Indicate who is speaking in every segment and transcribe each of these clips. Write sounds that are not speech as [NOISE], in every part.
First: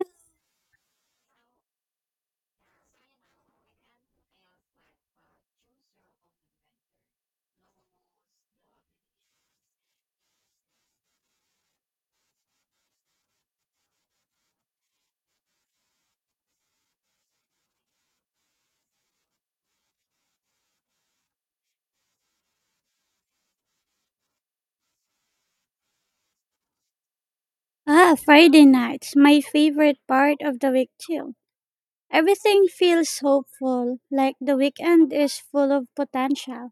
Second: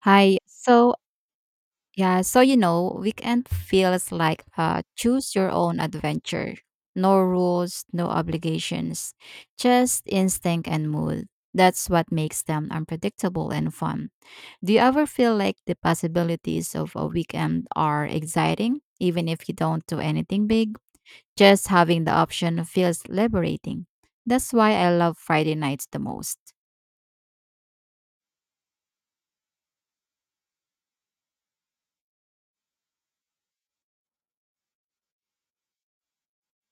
Speaker 1: Hi. So weekend feels like choose your own adventure. No rules, no obligations, just instinct and mood. That's what makes them unpredictable and fun. Do you ever feel like the possibilities of a weekend are exciting, even if you don't do anything big? Just having the option feels liberating. That's why I love Friday nights the most.
Speaker 2: Ah, Friday nights, my favorite part of the week too. Everything feels hopeful, like the weekend is full of potential.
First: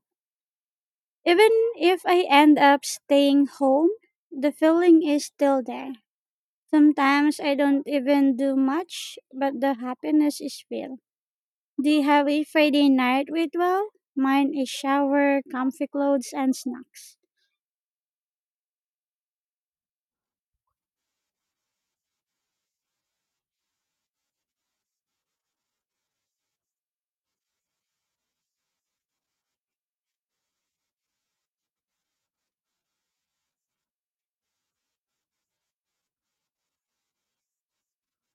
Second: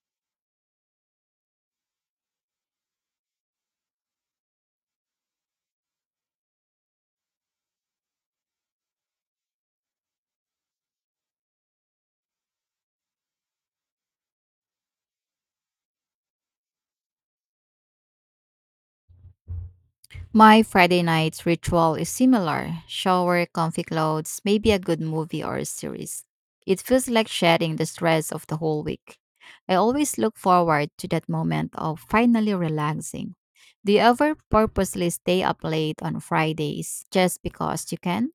Speaker 2: Even if I end up staying home, the feeling is still there. Sometimes I don't even do much, but the happiness is real. Do you have a Friday night ritual? Mine is shower, comfy clothes, and snacks.
Speaker 1: My Friday night's ritual is similar. Shower, comfy clothes, maybe a good movie or a series. It feels like shedding the stress of the whole week. I always look forward to that moment of finally relaxing. Do you ever purposely stay up late on Fridays just because you can?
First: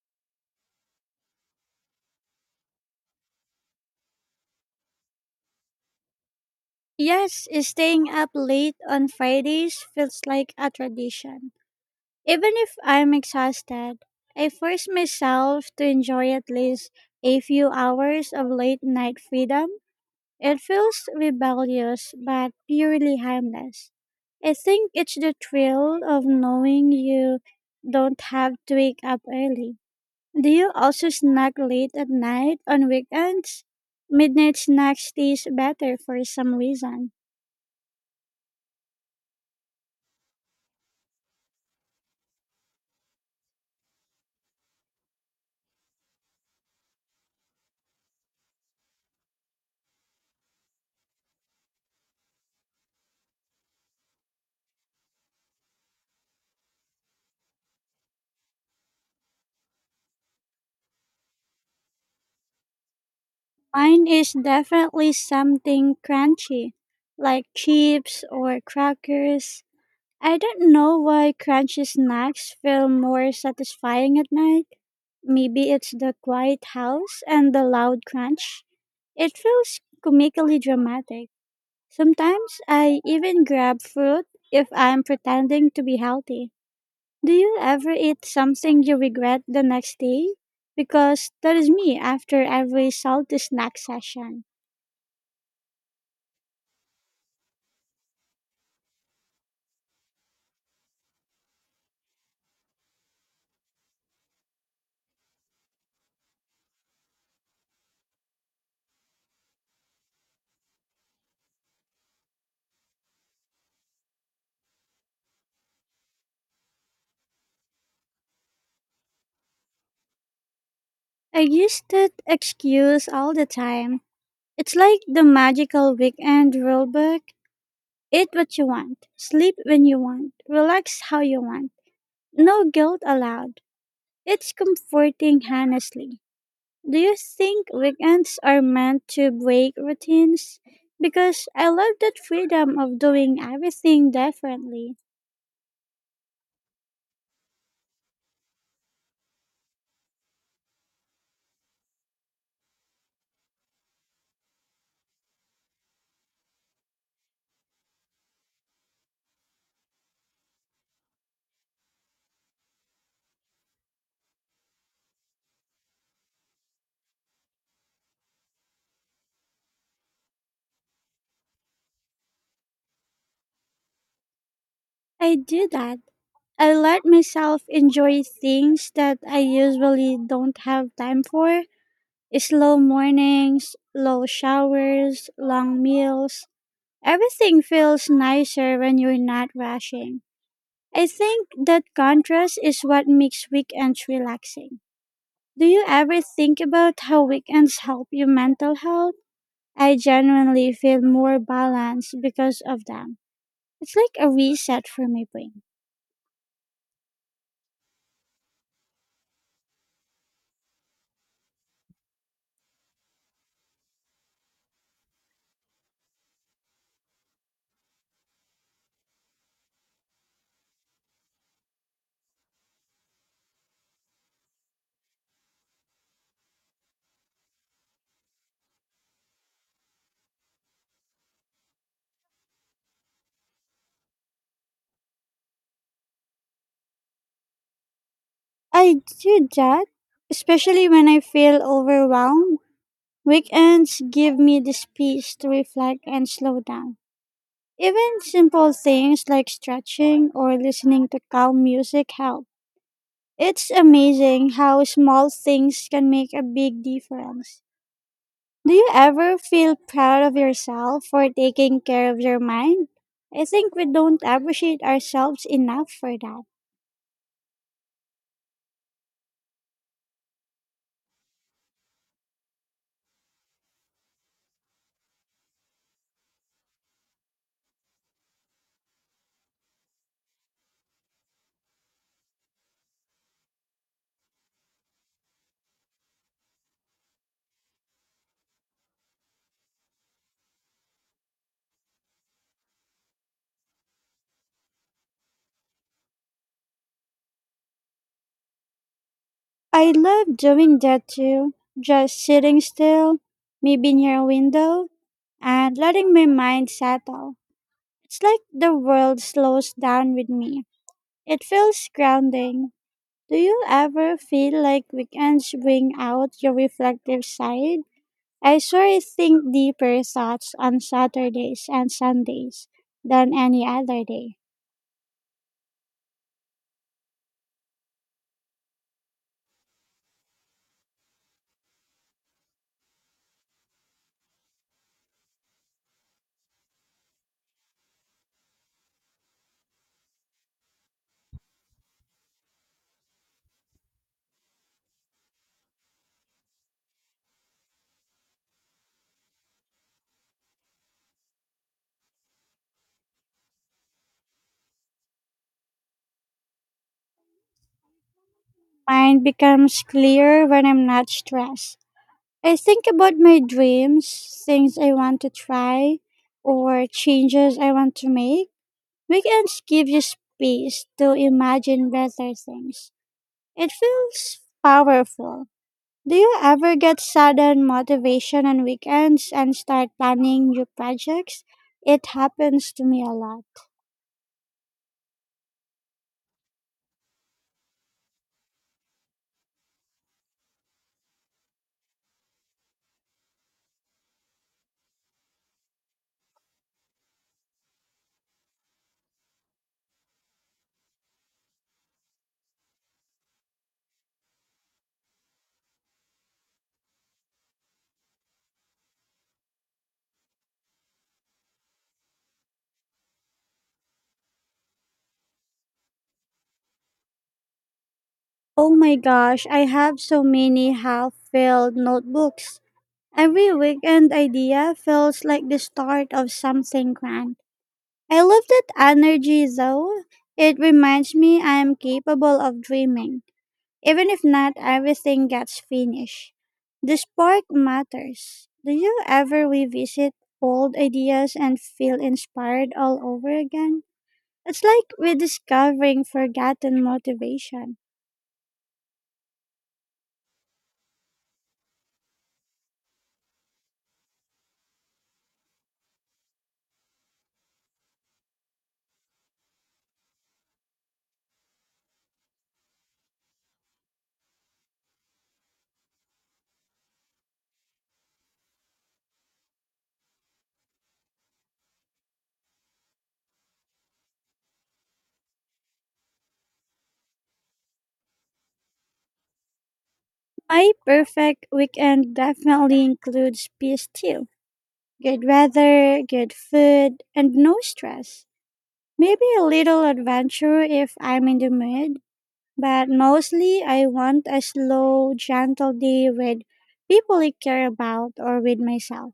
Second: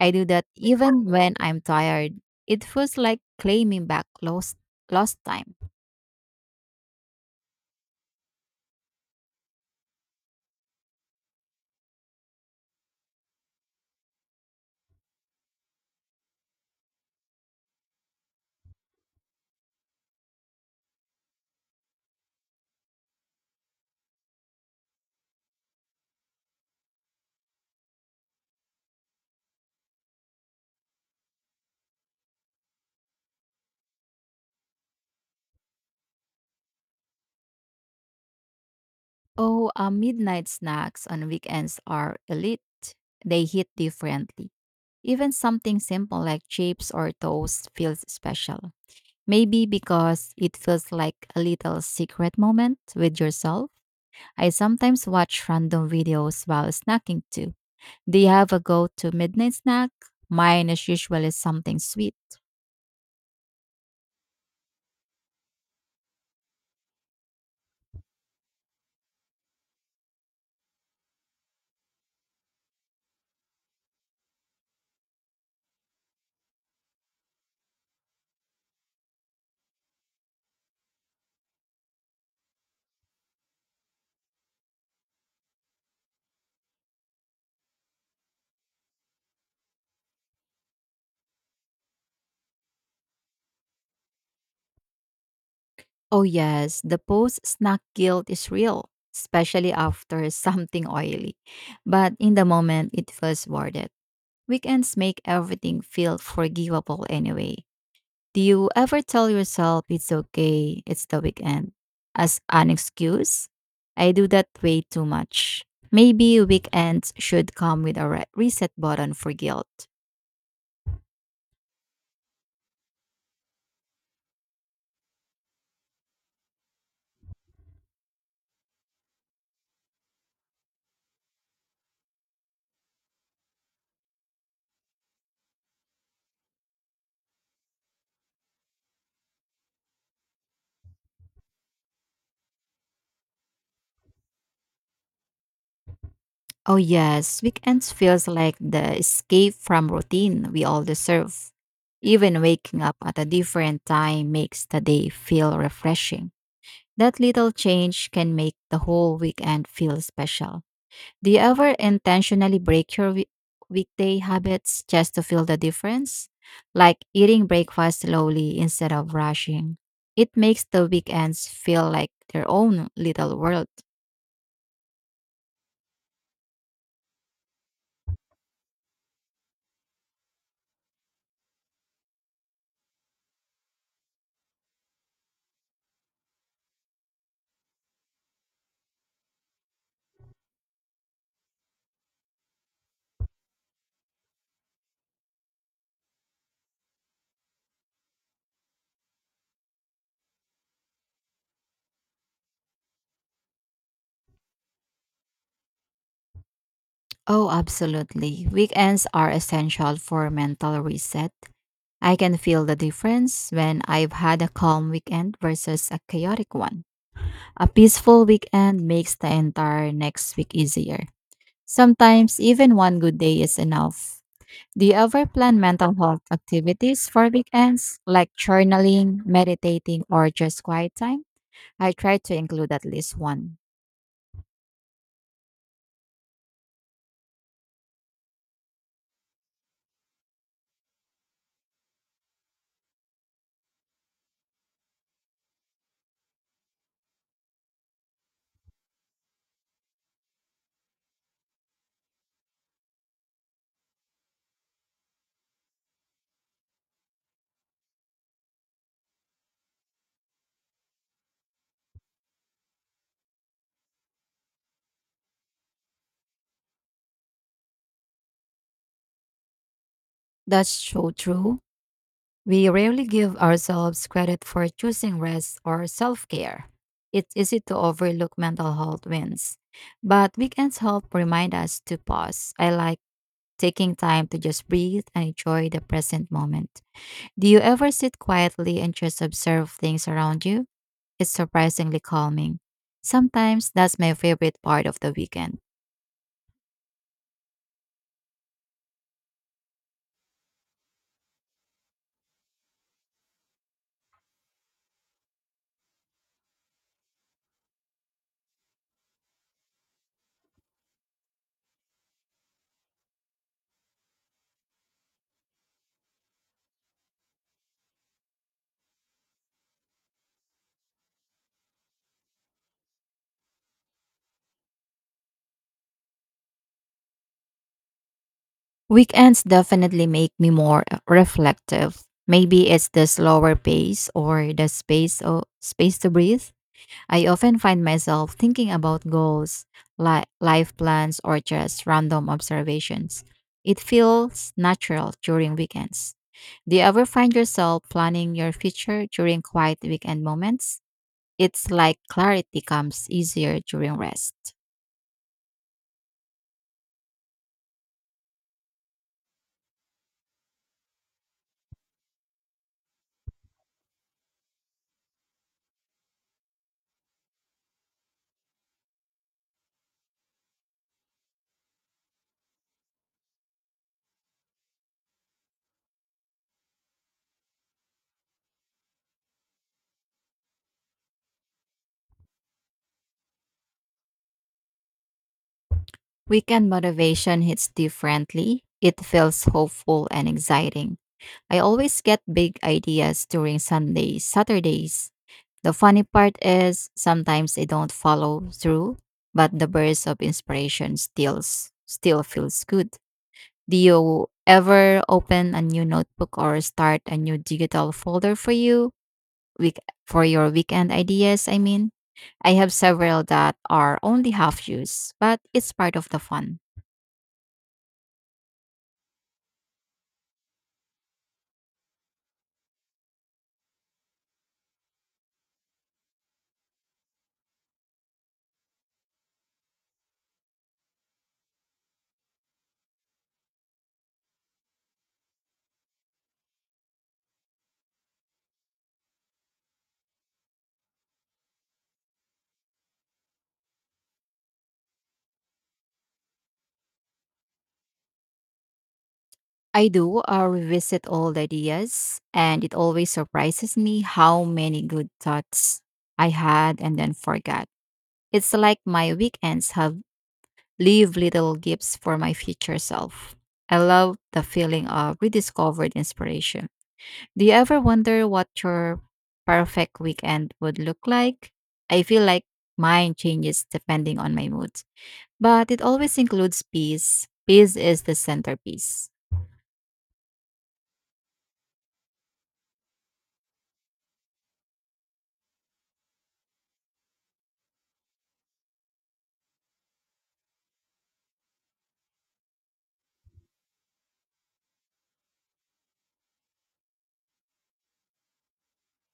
Speaker 1: I do that even when I'm tired. It feels like claiming back lost time.
Speaker 2: Yes, staying up late on Fridays feels like a tradition. Even if I'm exhausted, I force myself to enjoy at least a few hours of late night freedom. It feels rebellious but purely harmless. I think it's the thrill of knowing you don't have to wake up early. Do you also snack late at night on weekends? Midnight snacks taste better for some reason.
Speaker 1: Oh, midnight snacks on weekends are elite. They hit differently. Even something simple like chips or toast feels special. Maybe because it feels like a little secret moment with yourself. I sometimes watch random videos while snacking too. Do you have a go to midnight snack? Mine is usually something sweet.
Speaker 2: Mine is definitely something crunchy, like chips or crackers. I don't know why crunchy snacks feel more satisfying at night. Maybe it's the quiet house and the loud crunch. It feels comically dramatic. Sometimes I even grab fruit if I'm pretending to be healthy. Do you ever eat something you regret the next day? Because that is me after every salty snack session.
Speaker 1: Oh, yes, the post snack guilt is real, especially after [LAUGHS] something oily. But in the moment, it feels worth it. Weekends make everything feel forgivable anyway. Do you ever tell yourself it's okay, it's the weekend as an excuse? I do that way too much. Maybe weekends should come with a reset button for guilt.
Speaker 2: I used that excuse all the time. It's like the magical weekend rule book. Eat what you want, sleep when you want, relax how you want. No guilt allowed. It's comforting, honestly. Do you think weekends are meant to break routines? Because I love that freedom of doing everything differently.
Speaker 1: Oh yes, weekends feels like the escape from routine we all deserve. Even waking up at a different time makes the day feel refreshing. That little change can make the whole weekend feel special. Do you ever intentionally break your weekday habits just to feel the difference? Like eating breakfast slowly instead of rushing. It makes the weekends feel like their own little world.
Speaker 2: I do that. I let myself enjoy things that I usually don't have time for. Slow mornings, low showers, long meals. Everything feels nicer when you're not rushing. I think that contrast is what makes weekends relaxing. Do you ever think about how weekends help your mental health? I genuinely feel more balanced because of them. It's like a reset for my brain.
Speaker 1: Oh, absolutely. Weekends are essential for mental reset. I can feel the difference when I've had a calm weekend versus a chaotic one. A peaceful weekend makes the entire next week easier. Sometimes even one good day is enough. Do you ever plan mental health activities for weekends, like journaling, meditating, or just quiet time? I try to include at least one.
Speaker 2: I do that, especially when I feel overwhelmed. Weekends give me the space to reflect and slow down. Even simple things like stretching or listening to calm music help. It's amazing how small things can make a big difference. Do you ever feel proud of yourself for taking care of your mind? I think we don't appreciate ourselves enough for that.
Speaker 1: That's so true. We rarely give ourselves credit for choosing rest or self care. It's easy to overlook mental health wins, but weekends help remind us to pause. I like taking time to just breathe and enjoy the present moment. Do you ever sit quietly and just observe things around you? It's surprisingly calming. Sometimes that's my favorite part of the weekend.
Speaker 2: I love doing that too. Just sitting still, maybe near a window, and letting my mind settle. It's like the world slows down with me. It feels grounding. Do you ever feel like weekends bring out your reflective side? I sure think deeper thoughts on Saturdays and Sundays than any other day.
Speaker 1: Weekends definitely make me more reflective. Maybe it's the slower pace or the space to breathe. I often find myself thinking about goals, life plans, or just random observations. It feels natural during weekends. Do you ever find yourself planning your future during quiet weekend moments? It's like clarity comes easier during rest.
Speaker 2: Mind becomes clear when I'm not stressed. I think about my dreams, things I want to try, or changes I want to make. Weekends give you space to imagine better things. It feels powerful. Do you ever get sudden motivation on weekends and start planning new projects? It happens to me a lot.
Speaker 1: Weekend motivation hits differently. It feels hopeful and exciting. I always get big ideas during Sundays, Saturdays. The funny part is sometimes I don't follow through, but the burst of inspiration still feels good. Do you ever open a new notebook or start a new digital folder for you week for your weekend ideas? I mean, I have several that are only half used, but it's part of the fun.
Speaker 2: Oh my gosh, I have so many half filled notebooks. Every weekend idea feels like the start of something grand. I love that energy though. It reminds me I am capable of dreaming, even if not everything gets finished. The spark matters. Do you ever revisit old ideas and feel inspired all over again? It's like rediscovering forgotten motivation.
Speaker 1: I do revisit old ideas, and it always surprises me how many good thoughts I had and then forgot. It's like my weekends have leave little gifts for my future self. I love the feeling of rediscovered inspiration. Do you ever wonder what your perfect weekend would look like? I feel like mine changes depending on my mood, but it always includes peace. Peace is the centerpiece.
Speaker 2: My perfect weekend definitely includes peace too. Good weather, good food, and no stress. Maybe a little adventure if I'm in the mood. But mostly, I want a slow, gentle day with people I care about or with myself.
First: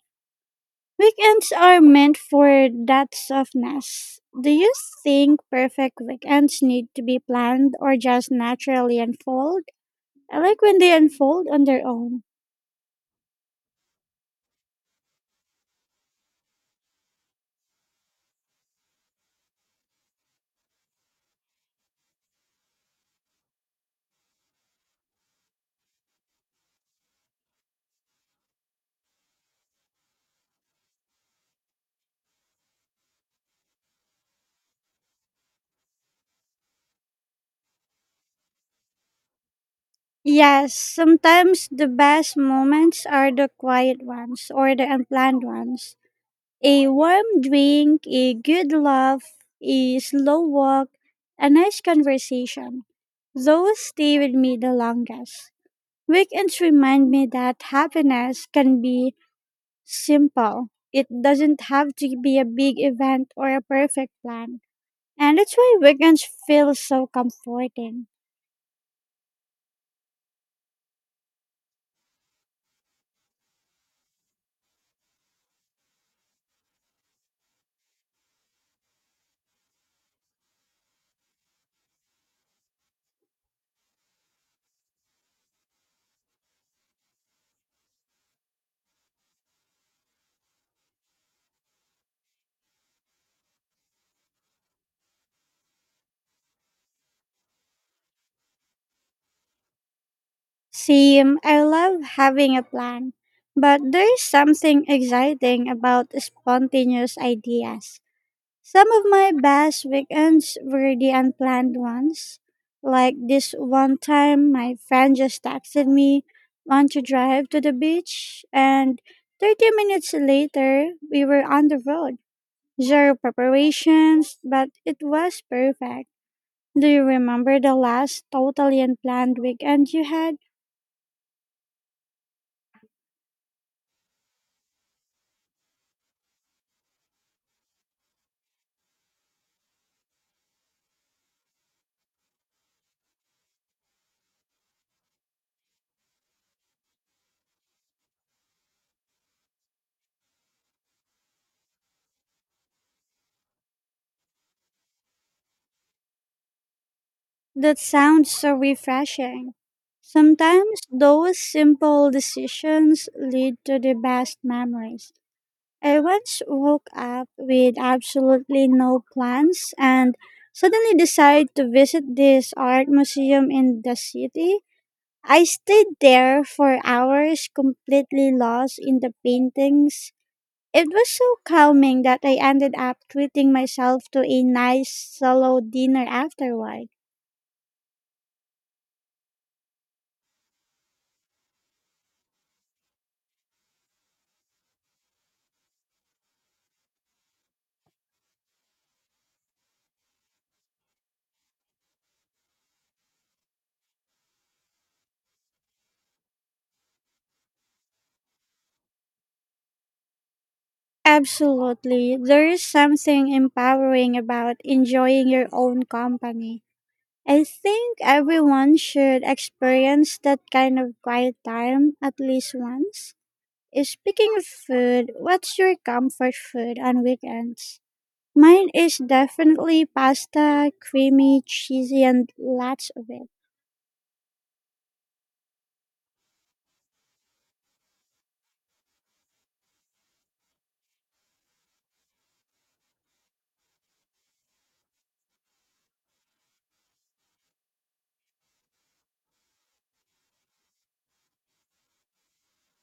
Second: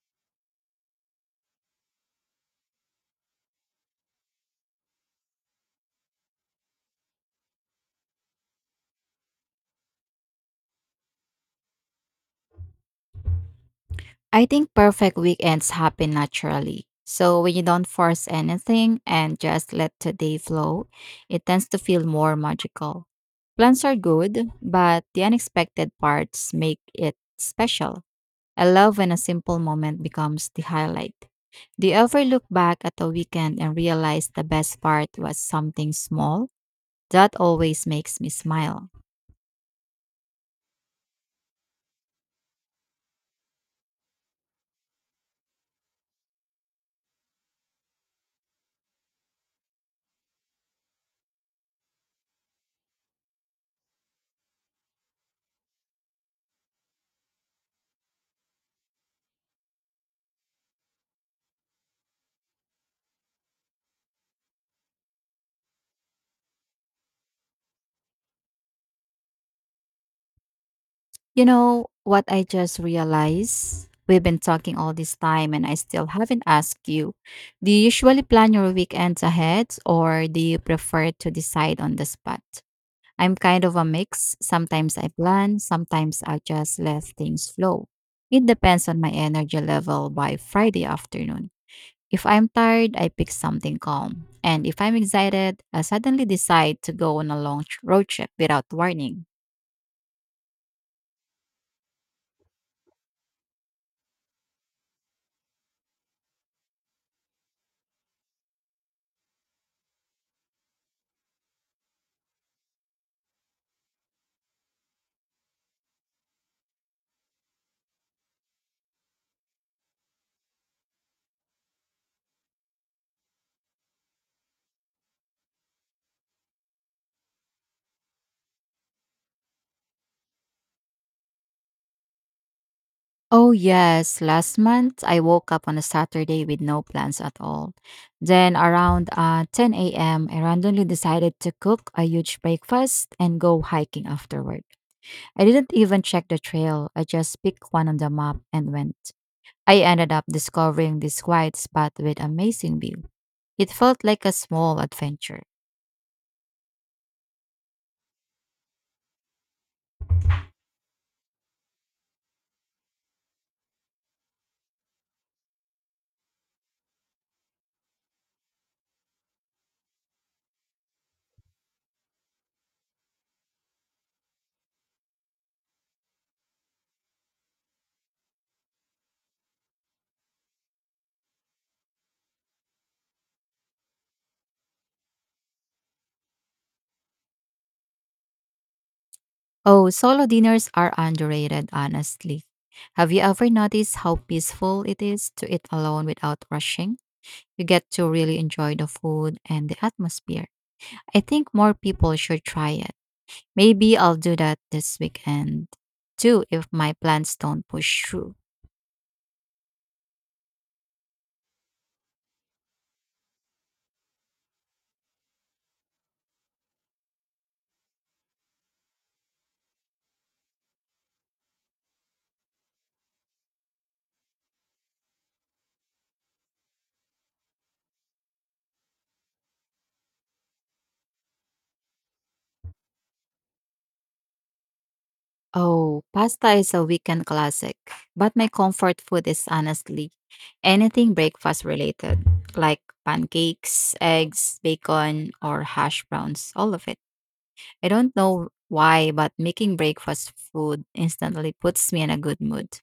Speaker 2: Weekends are meant for that softness. Do you think perfect weekends need to be planned or just naturally unfold? I like when they unfold on their own.
Speaker 1: I think perfect weekends happen naturally. So when you don't force anything and just let today flow, it tends to feel more magical. Plans are good, but the unexpected parts make it special. I love when a simple moment becomes the highlight. Do you ever look back at a weekend and realize the best part was something small? That always makes me smile.
Speaker 2: Yes, sometimes the best moments are the quiet ones or the unplanned ones. A warm drink, a good laugh, a slow walk, a nice conversation. Those stay with me the longest. Weekends remind me that happiness can be simple. It doesn't have to be a big event or a perfect plan. And that's why weekends feel so comforting.
Speaker 1: You know what I just realized? We've been talking all this time and I still haven't asked you. Do you usually plan your weekends ahead or do you prefer to decide on the spot? I'm kind of a mix. Sometimes I plan, sometimes I just let things flow. It depends on my energy level by Friday afternoon. If I'm tired, I pick something calm. And if I'm excited, I suddenly decide to go on a long road trip without warning.
Speaker 2: Same, I love having a plan, but there is something exciting about spontaneous ideas. Some of my best weekends were the unplanned ones. Like this one time, my friend just texted me, "Want to drive to the beach?" And 30 minutes later, we were on the road. Zero preparations, but it was perfect. Do you remember the last totally unplanned weekend you had?
Speaker 1: Oh, yes. Last month, I woke up on a Saturday with no plans at all. Then, around 10 a.m., I randomly decided to cook a huge breakfast and go hiking afterward. I didn't even check the trail, I just picked one on the map and went. I ended up discovering this quiet spot with amazing view. It felt like a small adventure.
Speaker 2: That sounds so refreshing. Sometimes those simple decisions lead to the best memories. I once woke up with absolutely no plans and suddenly decided to visit this art museum in the city. I stayed there for hours, completely lost in the paintings. It was so calming that I ended up treating myself to a nice solo dinner afterward.
Speaker 1: Oh, solo dinners are underrated, honestly. Have you ever noticed how peaceful it is to eat alone without rushing? You get to really enjoy the food and the atmosphere. I think more people should try it. Maybe I'll do that this weekend too if my plans don't push through.
Speaker 2: Absolutely, there is something empowering about enjoying your own company. I think everyone should experience that kind of quiet time at least once. Speaking of food, what's your comfort food on weekends? Mine is definitely pasta, creamy, cheesy, and lots of it.
Speaker 1: Oh, pasta is a weekend classic, but my comfort food is honestly anything breakfast related, like pancakes, eggs, bacon, or hash browns, all of it. I don't know why, but making breakfast food instantly puts me in a good mood.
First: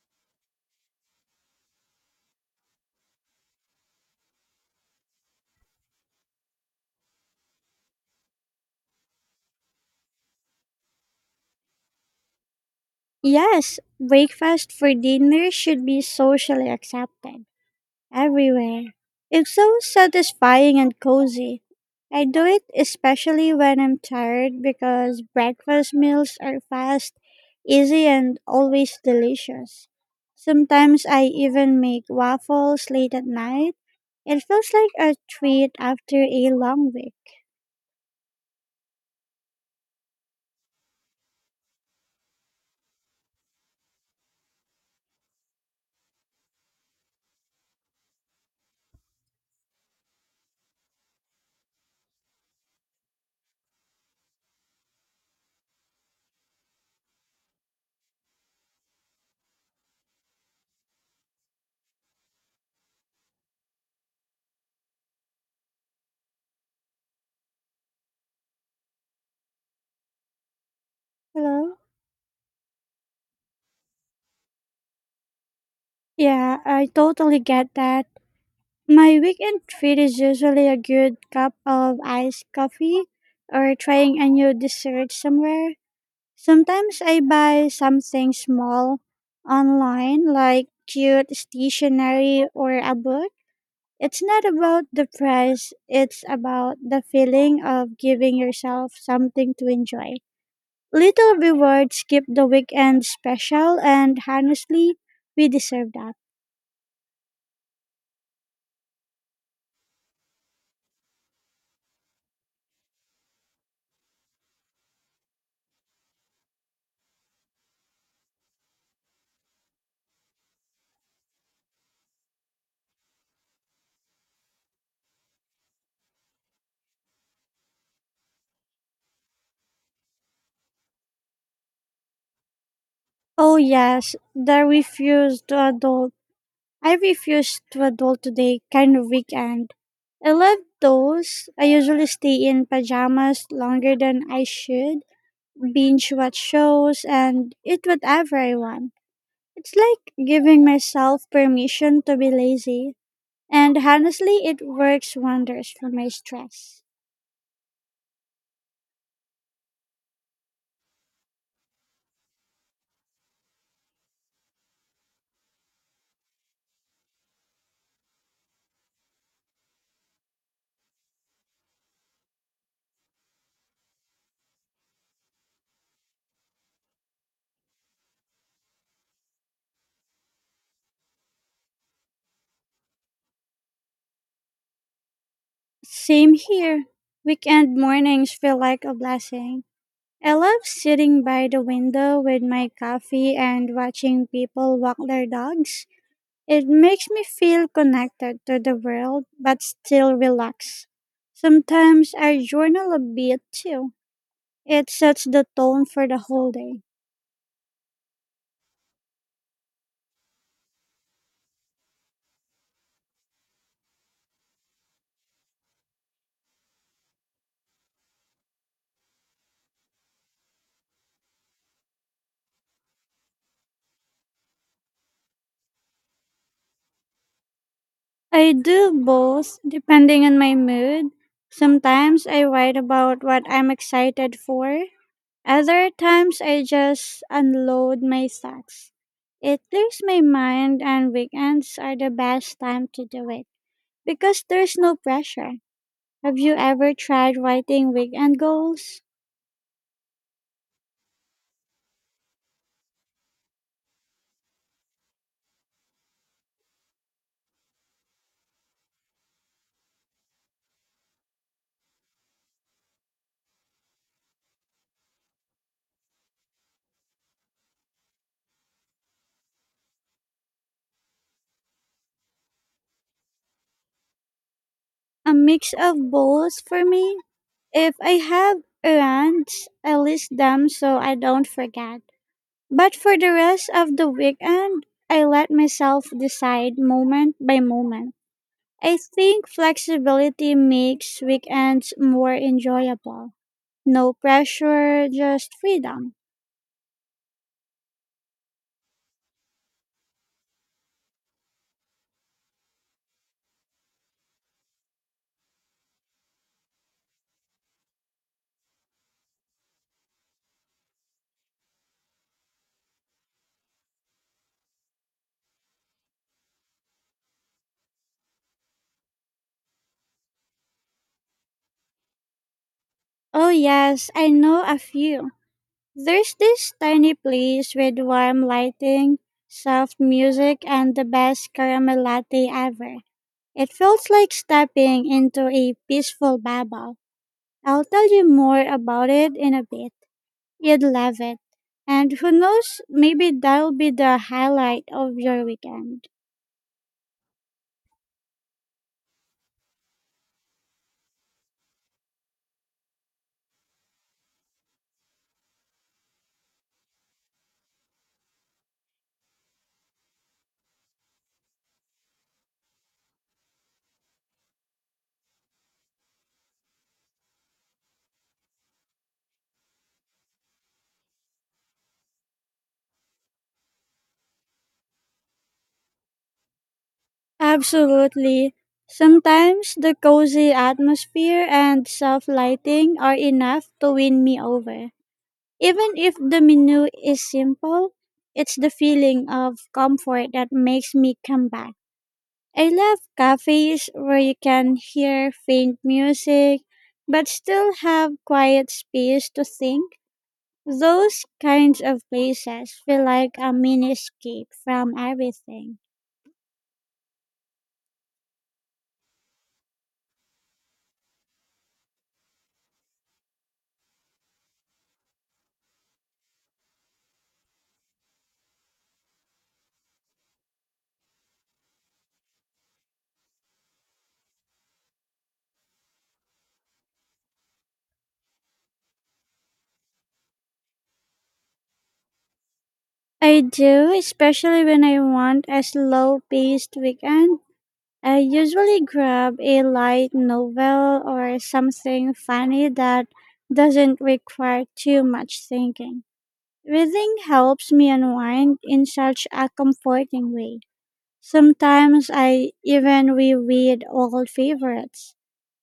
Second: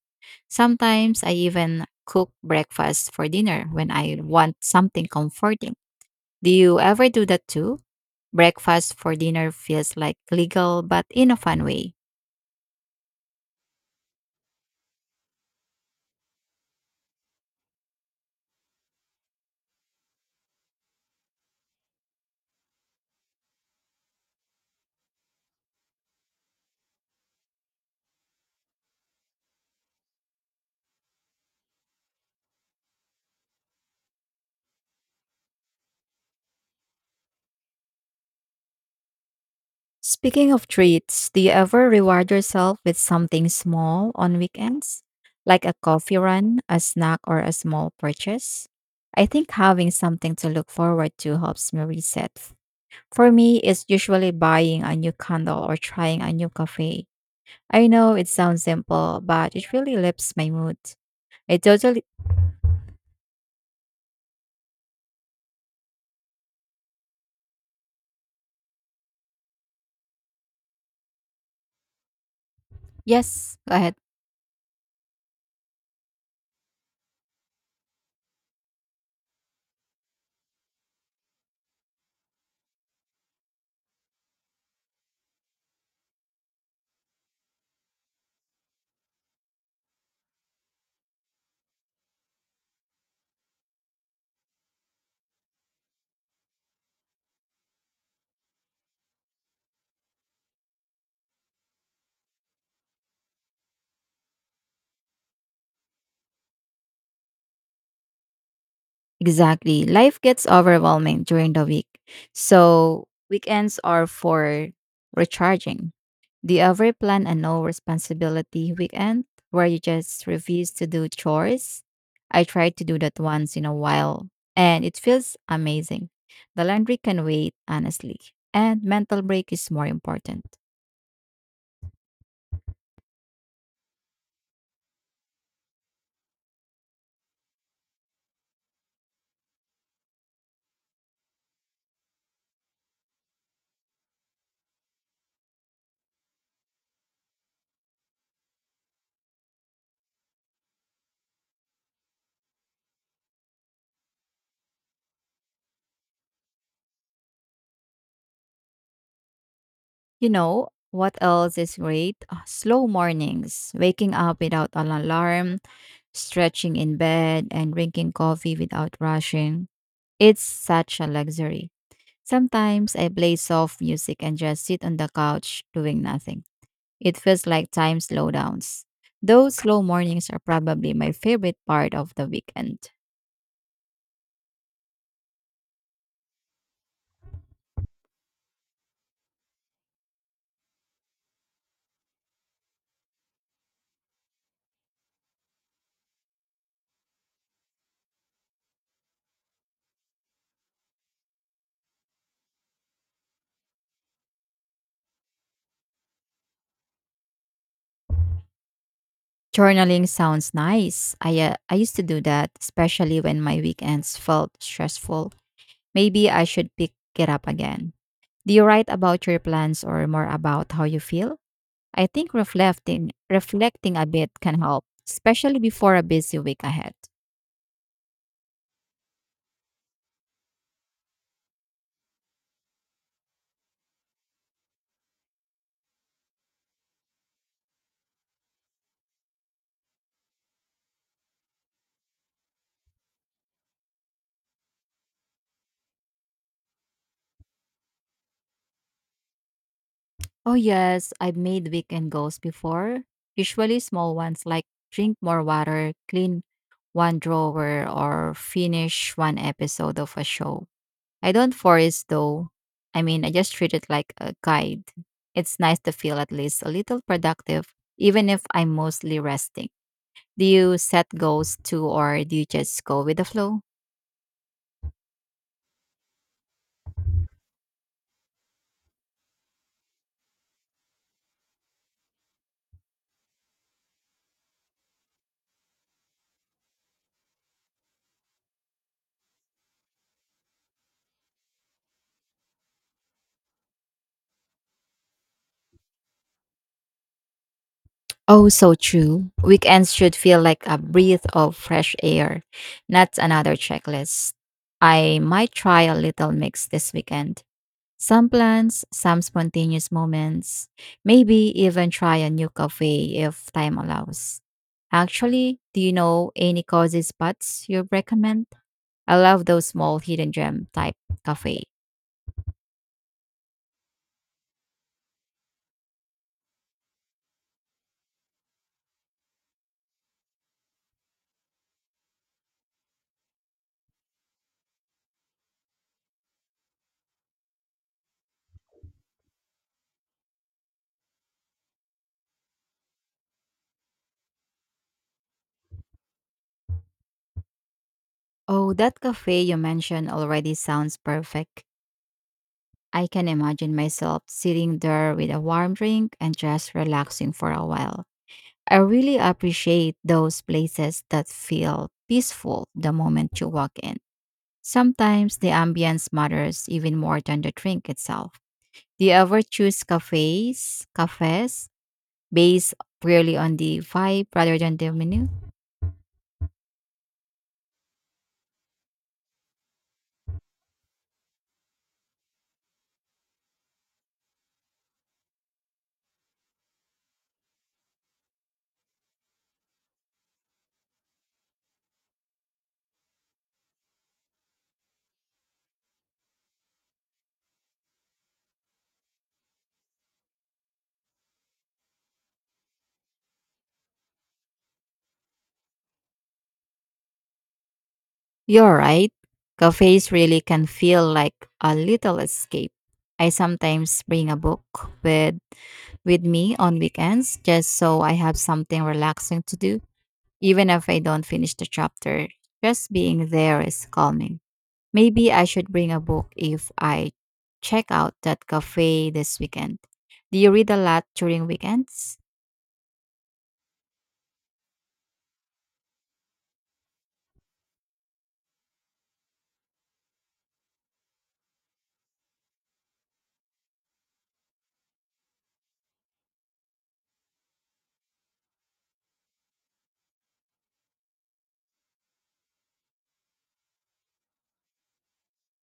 Speaker 1: Sometimes I even cook breakfast for dinner when I want something comforting. Do you ever do that too? Breakfast for dinner feels like legal, but in a fun way.
Speaker 2: Yes, breakfast for dinner should be socially accepted. Everywhere. It's so satisfying and cozy. I do it especially when I'm tired because breakfast meals are fast, easy, and always delicious. Sometimes I even make waffles late at night. It feels like a treat after a long week.
Speaker 1: Speaking of treats, do you ever reward yourself with something small on weekends? Like a coffee run, a snack, or a small purchase? I think having something to look forward to helps me reset. For me, it's usually buying a new candle or trying a new cafe. I know it sounds simple, but it really lifts my mood. It totally.
Speaker 2: Hello?
Speaker 1: Yes, go ahead.
Speaker 2: Yeah, I totally get that. My weekend treat is usually a good cup of iced coffee or trying a new dessert somewhere. Sometimes I buy something small online, like cute stationery or a book. It's not about the price, it's about the feeling of giving yourself something to enjoy. Little rewards keep the weekend special, and honestly, we deserve that.
Speaker 1: Exactly. Life gets overwhelming during the week. So weekends are for recharging. Do you ever plan a no responsibility weekend where you just refuse to do chores? I tried to do that once in a while and it feels amazing. The laundry can wait, honestly, and mental break is more important.
Speaker 2: Oh, yes, the refuse to adult. I refuse to adult today kind of weekend. I love those. I usually stay in pajamas longer than I should, binge watch shows, and eat whatever I want. It's like giving myself permission to be lazy. And honestly, it works wonders for my stress.
Speaker 1: You know, what else is great? Slow mornings, waking up without an alarm, stretching in bed, and drinking coffee without rushing. It's such a luxury. Sometimes I play soft music and just sit on the couch doing nothing. It feels like time slowdowns. Those slow mornings are probably my favorite part of the weekend.
Speaker 2: Same here. Weekend mornings feel like a blessing. I love sitting by the window with my coffee and watching people walk their dogs. It makes me feel connected to the world but still relaxed. Sometimes I journal a bit too. It sets the tone for the whole day.
Speaker 1: Journaling sounds nice. I used to do that, especially when my weekends felt stressful. Maybe I should pick it up again. Do you write about your plans or more about how you feel? I think reflecting a bit can help, especially before a busy week ahead.
Speaker 2: I do both depending on my mood. Sometimes I write about what I'm excited for. Other times I just unload my thoughts. It clears my mind and weekends are the best time to do it because there's no pressure. Have you ever tried writing weekend goals?
Speaker 1: Oh yes, I've made weekend goals before. Usually small ones like drink more water, clean one drawer or finish one episode of a show. I don't force though. I mean, I just treat it like a guide. It's nice to feel at least a little productive, even if I'm mostly resting. Do you set goals too, or do you just go with the flow?
Speaker 2: A mix of both for me. If I have errands, I list them so I don't forget. But for the rest of the weekend, I let myself decide moment by moment. I think flexibility makes weekends more enjoyable. No pressure, just freedom.
Speaker 1: Oh, so true. Weekends should feel like a breath of fresh air, not another checklist. I might try a little mix this weekend. Some plans, some spontaneous moments, maybe even try a new cafe if time allows. Actually, do you know any cozy spots you recommend? I love those small hidden gem type cafe.
Speaker 2: Oh, yes, I know a few. There's this tiny place with warm lighting, soft music, and the best caramel latte ever. It feels like stepping into a peaceful bubble. I'll tell you more about it in a bit. You'd love it. And who knows, maybe that'll be the highlight of your weekend.
Speaker 1: Oh, that cafe you mentioned already sounds perfect. I can imagine myself sitting there with a warm drink and just relaxing for a while. I really appreciate those places that feel peaceful the moment you walk in. Sometimes the ambience matters even more than the drink itself. Do you ever choose cafes based purely on the vibe rather than the menu?
Speaker 2: Absolutely. Sometimes the cozy atmosphere and soft lighting are enough to win me over. Even if the menu is simple, it's the feeling of comfort that makes me come back. I love cafes where you can hear faint music but still have quiet space to think. Those kinds of places feel like a mini escape from everything.
Speaker 1: You're right. Cafes really can feel like a little escape. I sometimes bring a book with with me on weekends just so I have something relaxing to do, even if I don't finish the chapter. Just being there is calming. Maybe I should bring a book if I check out that cafe this weekend. Do you read a lot during weekends?
Speaker 2: I do, especially when I want a slow paced weekend. I usually grab a light novel or something funny that doesn't require too much thinking. Reading helps me unwind in such a comforting way. Sometimes I even reread old favorites.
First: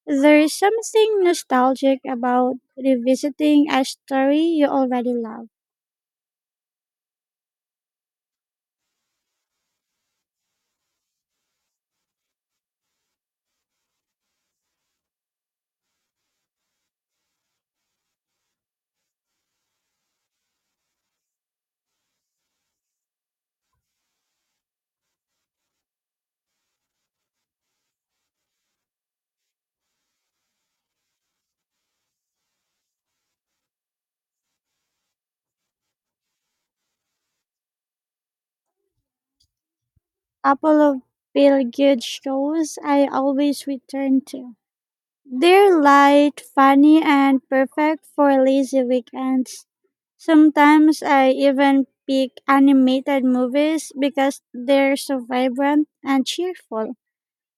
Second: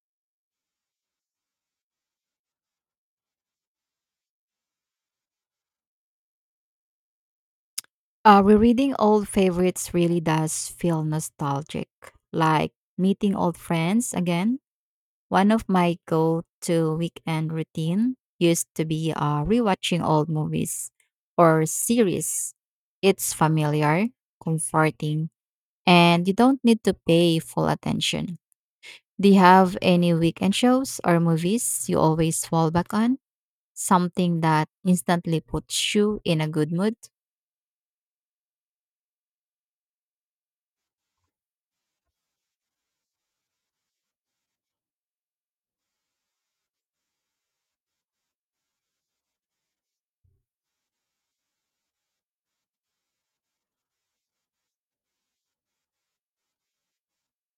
Speaker 2: There is something nostalgic about revisiting a story you already love.
Speaker 1: Rereading old favorites really does feel nostalgic, like meeting old friends again. One of my go-to weekend routine used to be rewatching old movies or series. It's familiar, comforting, and you don't need to pay full attention. Do you have any weekend shows or movies you always fall back on? Something that instantly puts you in a good mood?
Speaker 2: Couple of feel good shows I always return to. They're light, funny, and perfect for lazy weekends. Sometimes I even pick animated movies because they're so vibrant and cheerful.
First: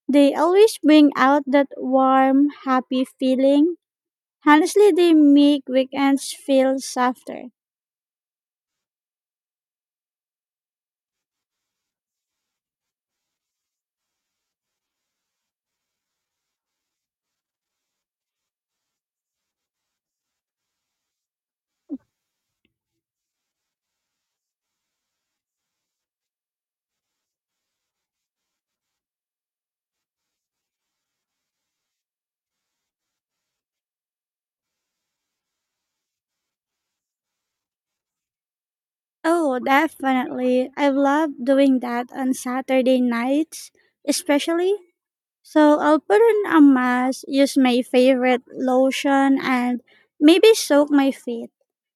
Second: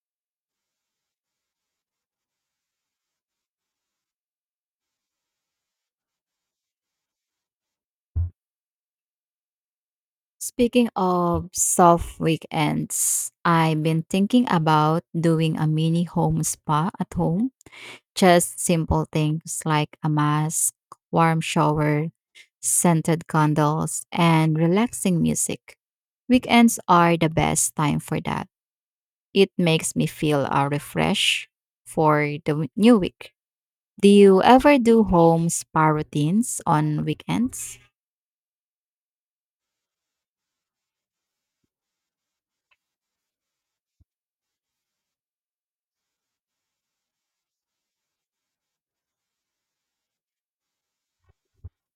Speaker 2: They always bring out that warm, happy feeling. Honestly, they make weekends feel softer.
Speaker 1: Speaking of soft weekends, I've been thinking about doing a mini home spa at home. Just simple things like a mask, warm shower, scented candles, and relaxing music. Weekends are the best time for that. It makes me feel refreshed for the new week. Do you ever do home spa routines on weekends?
Speaker 2: Oh, definitely. I love doing that on Saturday nights, especially. So I'll put on a mask, use my favorite lotion, and maybe soak my feet.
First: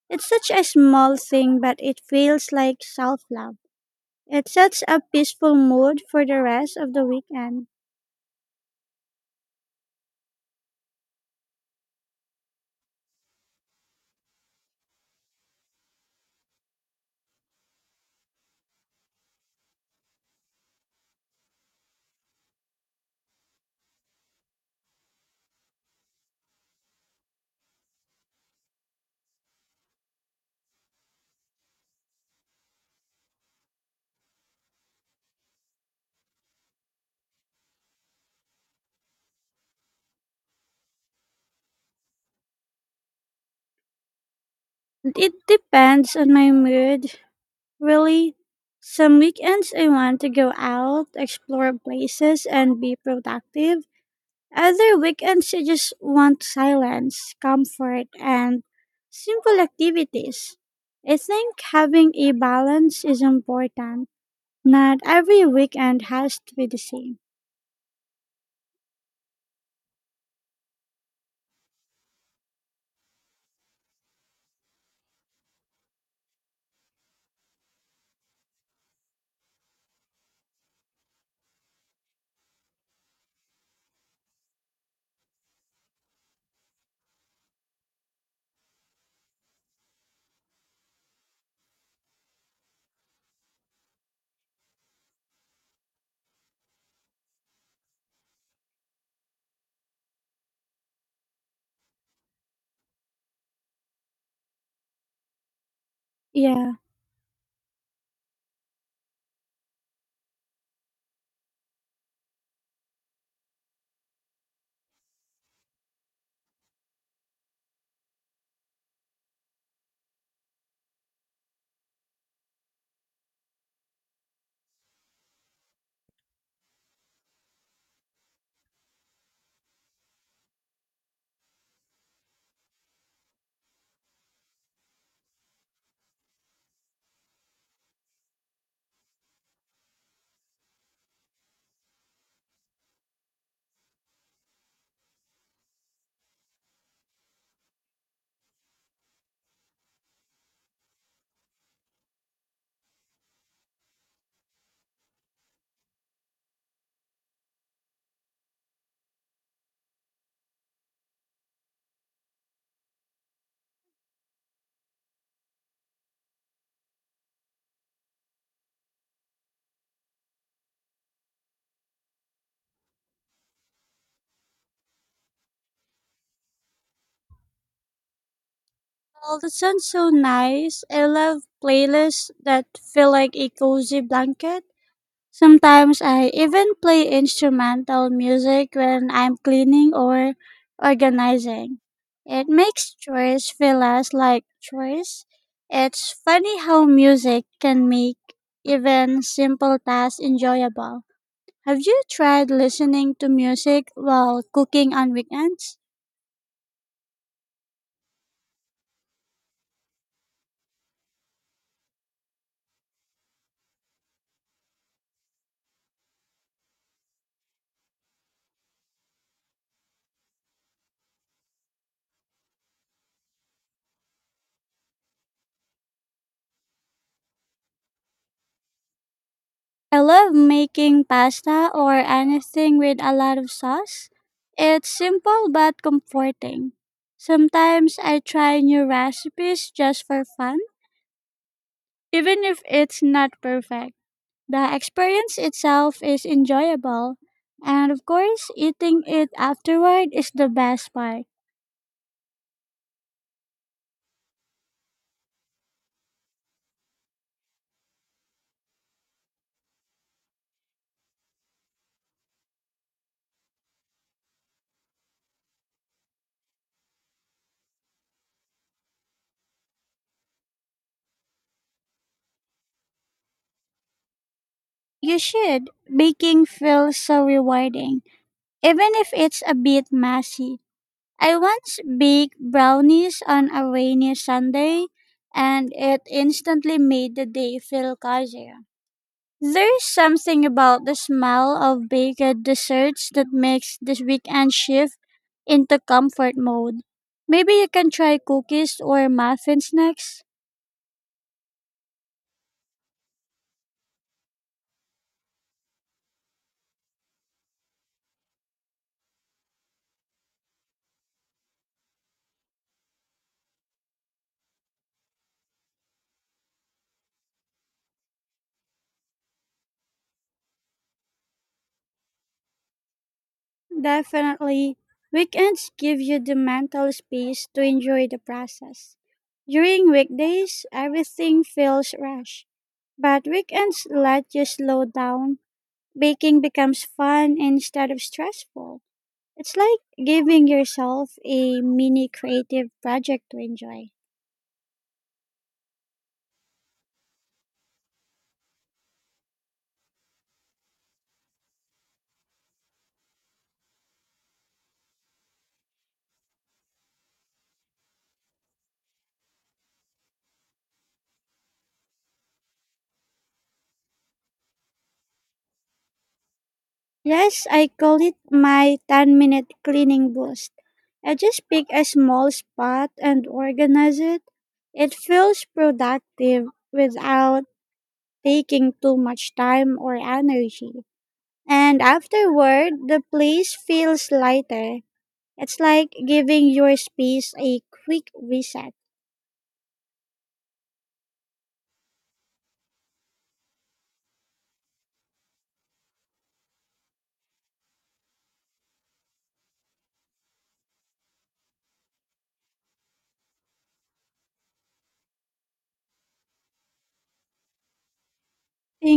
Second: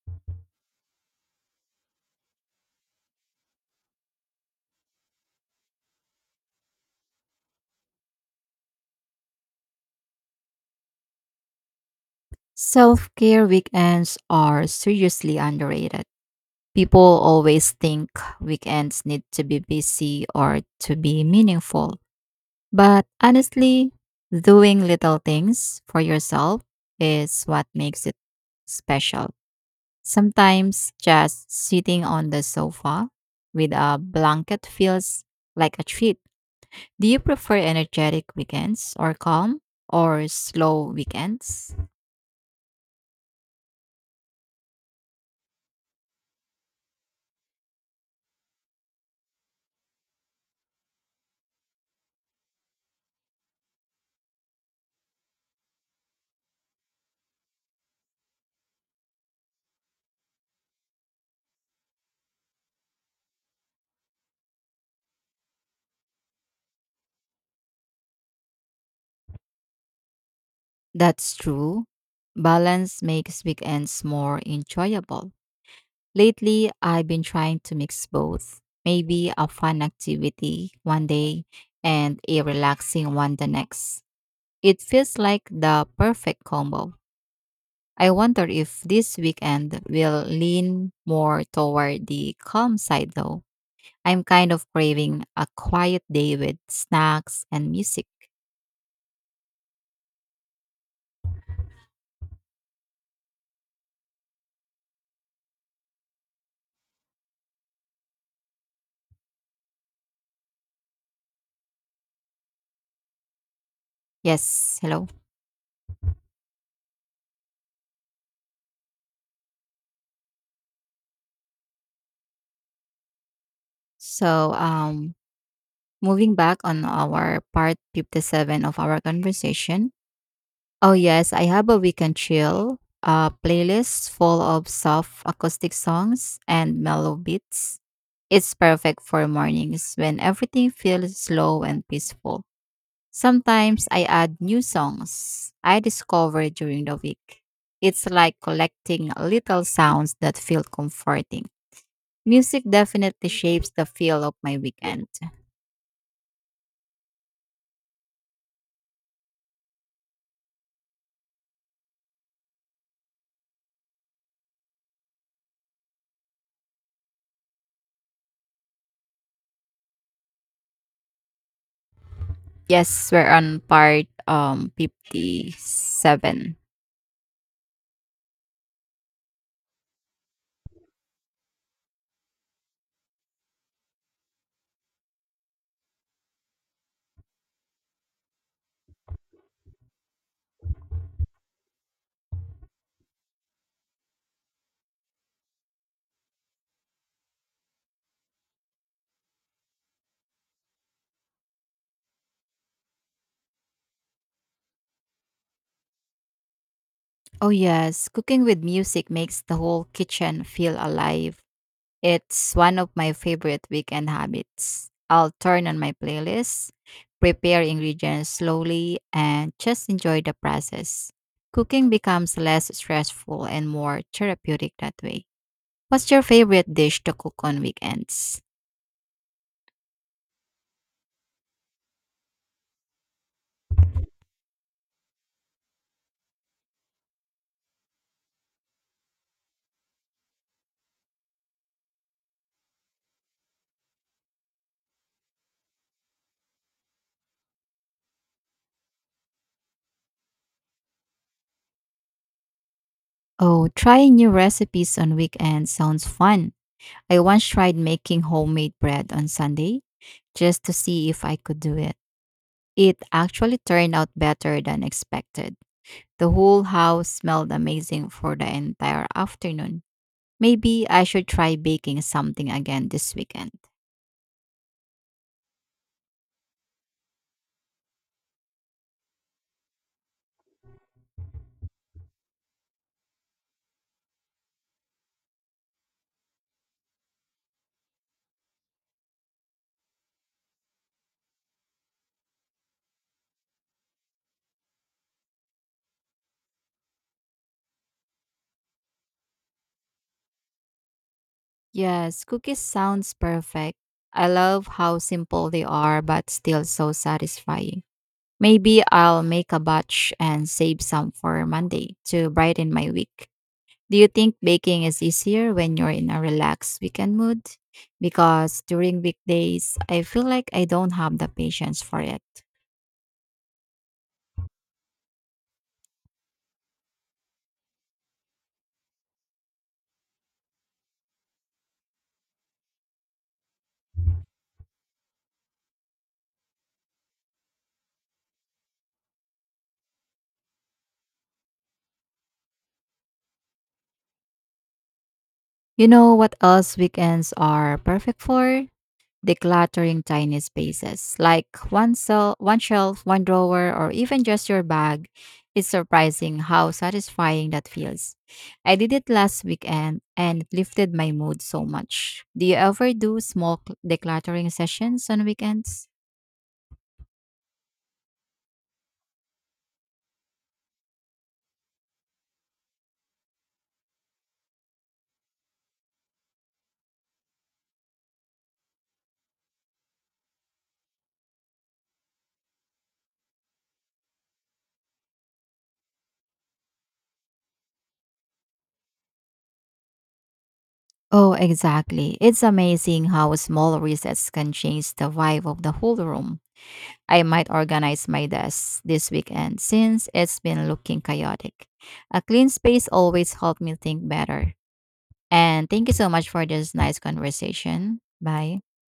Speaker 2: It's such a small thing, but it feels like self love. It sets a peaceful mood for the rest of the weekend.
Speaker 1: Self care weekends are seriously underrated. People always think weekends need to be busy or to be meaningful, but honestly, doing little things for yourself is what makes it special. Sometimes just sitting on the sofa with a blanket feels like a treat. Do you prefer energetic weekends or calm or slow weekends?
Speaker 2: It depends on my mood. Really, some weekends I want to go out, explore places, and be productive. Other weekends I just want silence, comfort, and simple activities. I think having a balance is important. Not every weekend has to be the same.
Speaker 1: That's true. Balance makes weekends more enjoyable. Lately, I've been trying to mix both. Maybe a fun activity one day and a relaxing one the next. It feels like the perfect combo. I wonder if this weekend will lean more toward the calm side though. I'm kind of craving a quiet day with snacks and music.
Speaker 2: Yeah.
Speaker 1: Yes, hello. So, moving back on our part 57 of our conversation, oh yes, I have a weekend chill playlist full of soft acoustic songs and mellow beats. It's perfect for mornings when everything feels slow and peaceful. Sometimes I add new songs I discover during the week. It's like collecting little sounds that feel comforting. Music definitely shapes the feel of my weekend. Yes, we're on part 57.
Speaker 2: Well, that sounds so nice. I love playlists that feel like a cozy blanket. Sometimes I even play instrumental music when I'm cleaning or organizing. It makes chores feel less like chores. It's funny how music can make even simple tasks enjoyable. Have you tried listening to music while cooking on weekends?
Speaker 1: Oh, yes. Cooking with music makes the whole kitchen feel alive. It's one of my favorite weekend habits. I'll turn on my playlist, prepare ingredients slowly, and just enjoy the process. Cooking becomes less stressful and more therapeutic that way. What's your favorite dish to cook on weekends?
Speaker 2: I love making pasta or anything with a lot of sauce. It's simple but comforting. Sometimes I try new recipes just for fun, even if it's not perfect. The experience itself is enjoyable, and of course, eating it afterward is the best part.
Speaker 1: Oh, trying new recipes on weekends sounds fun. I once tried making homemade bread on Sunday just to see if I could do it. It actually turned out better than expected. The whole house smelled amazing for the entire afternoon. Maybe I should try baking something again this weekend.
Speaker 2: You should. Baking feels so rewarding, even if it's a bit messy. I once baked brownies on a rainy Sunday, and it instantly made the day feel cozier. There's something about the smell of baked desserts that makes this weekend shift into comfort mode. Maybe you can try cookies or muffins next.
Speaker 1: Yes, cookies sounds perfect. I love how simple they are but still so satisfying. Maybe I'll make a batch and save some for Monday to brighten my week. Do you think baking is easier when you're in a relaxed weekend mood? Because during weekdays, I feel like I don't have the patience for it.
Speaker 2: Definitely. Weekends give you the mental space to enjoy the process. During weekdays, everything feels rushed. But weekends let you slow down. Baking becomes fun instead of stressful. It's like giving yourself a mini creative project to enjoy.
Speaker 1: You know what else weekends are perfect for? Decluttering tiny spaces, like one cell, one shelf, one drawer, or even just your bag. It's surprising how satisfying that feels. I did it last weekend and it lifted my mood so much. Do you ever do small decluttering sessions on weekends?
Speaker 2: Yes, I call it my 10-minute cleaning boost. I just pick a small spot and organize it. It feels productive without taking too much time or energy. And afterward, the place feels lighter. It's like giving your space a quick reset.
Speaker 1: Oh, exactly. It's amazing how small resets can change the vibe of the whole room. I might organize my desk this weekend since it's been looking chaotic. A clean space always helps me think better. And thank you so much for this nice conversation. Bye.
Speaker 2: Think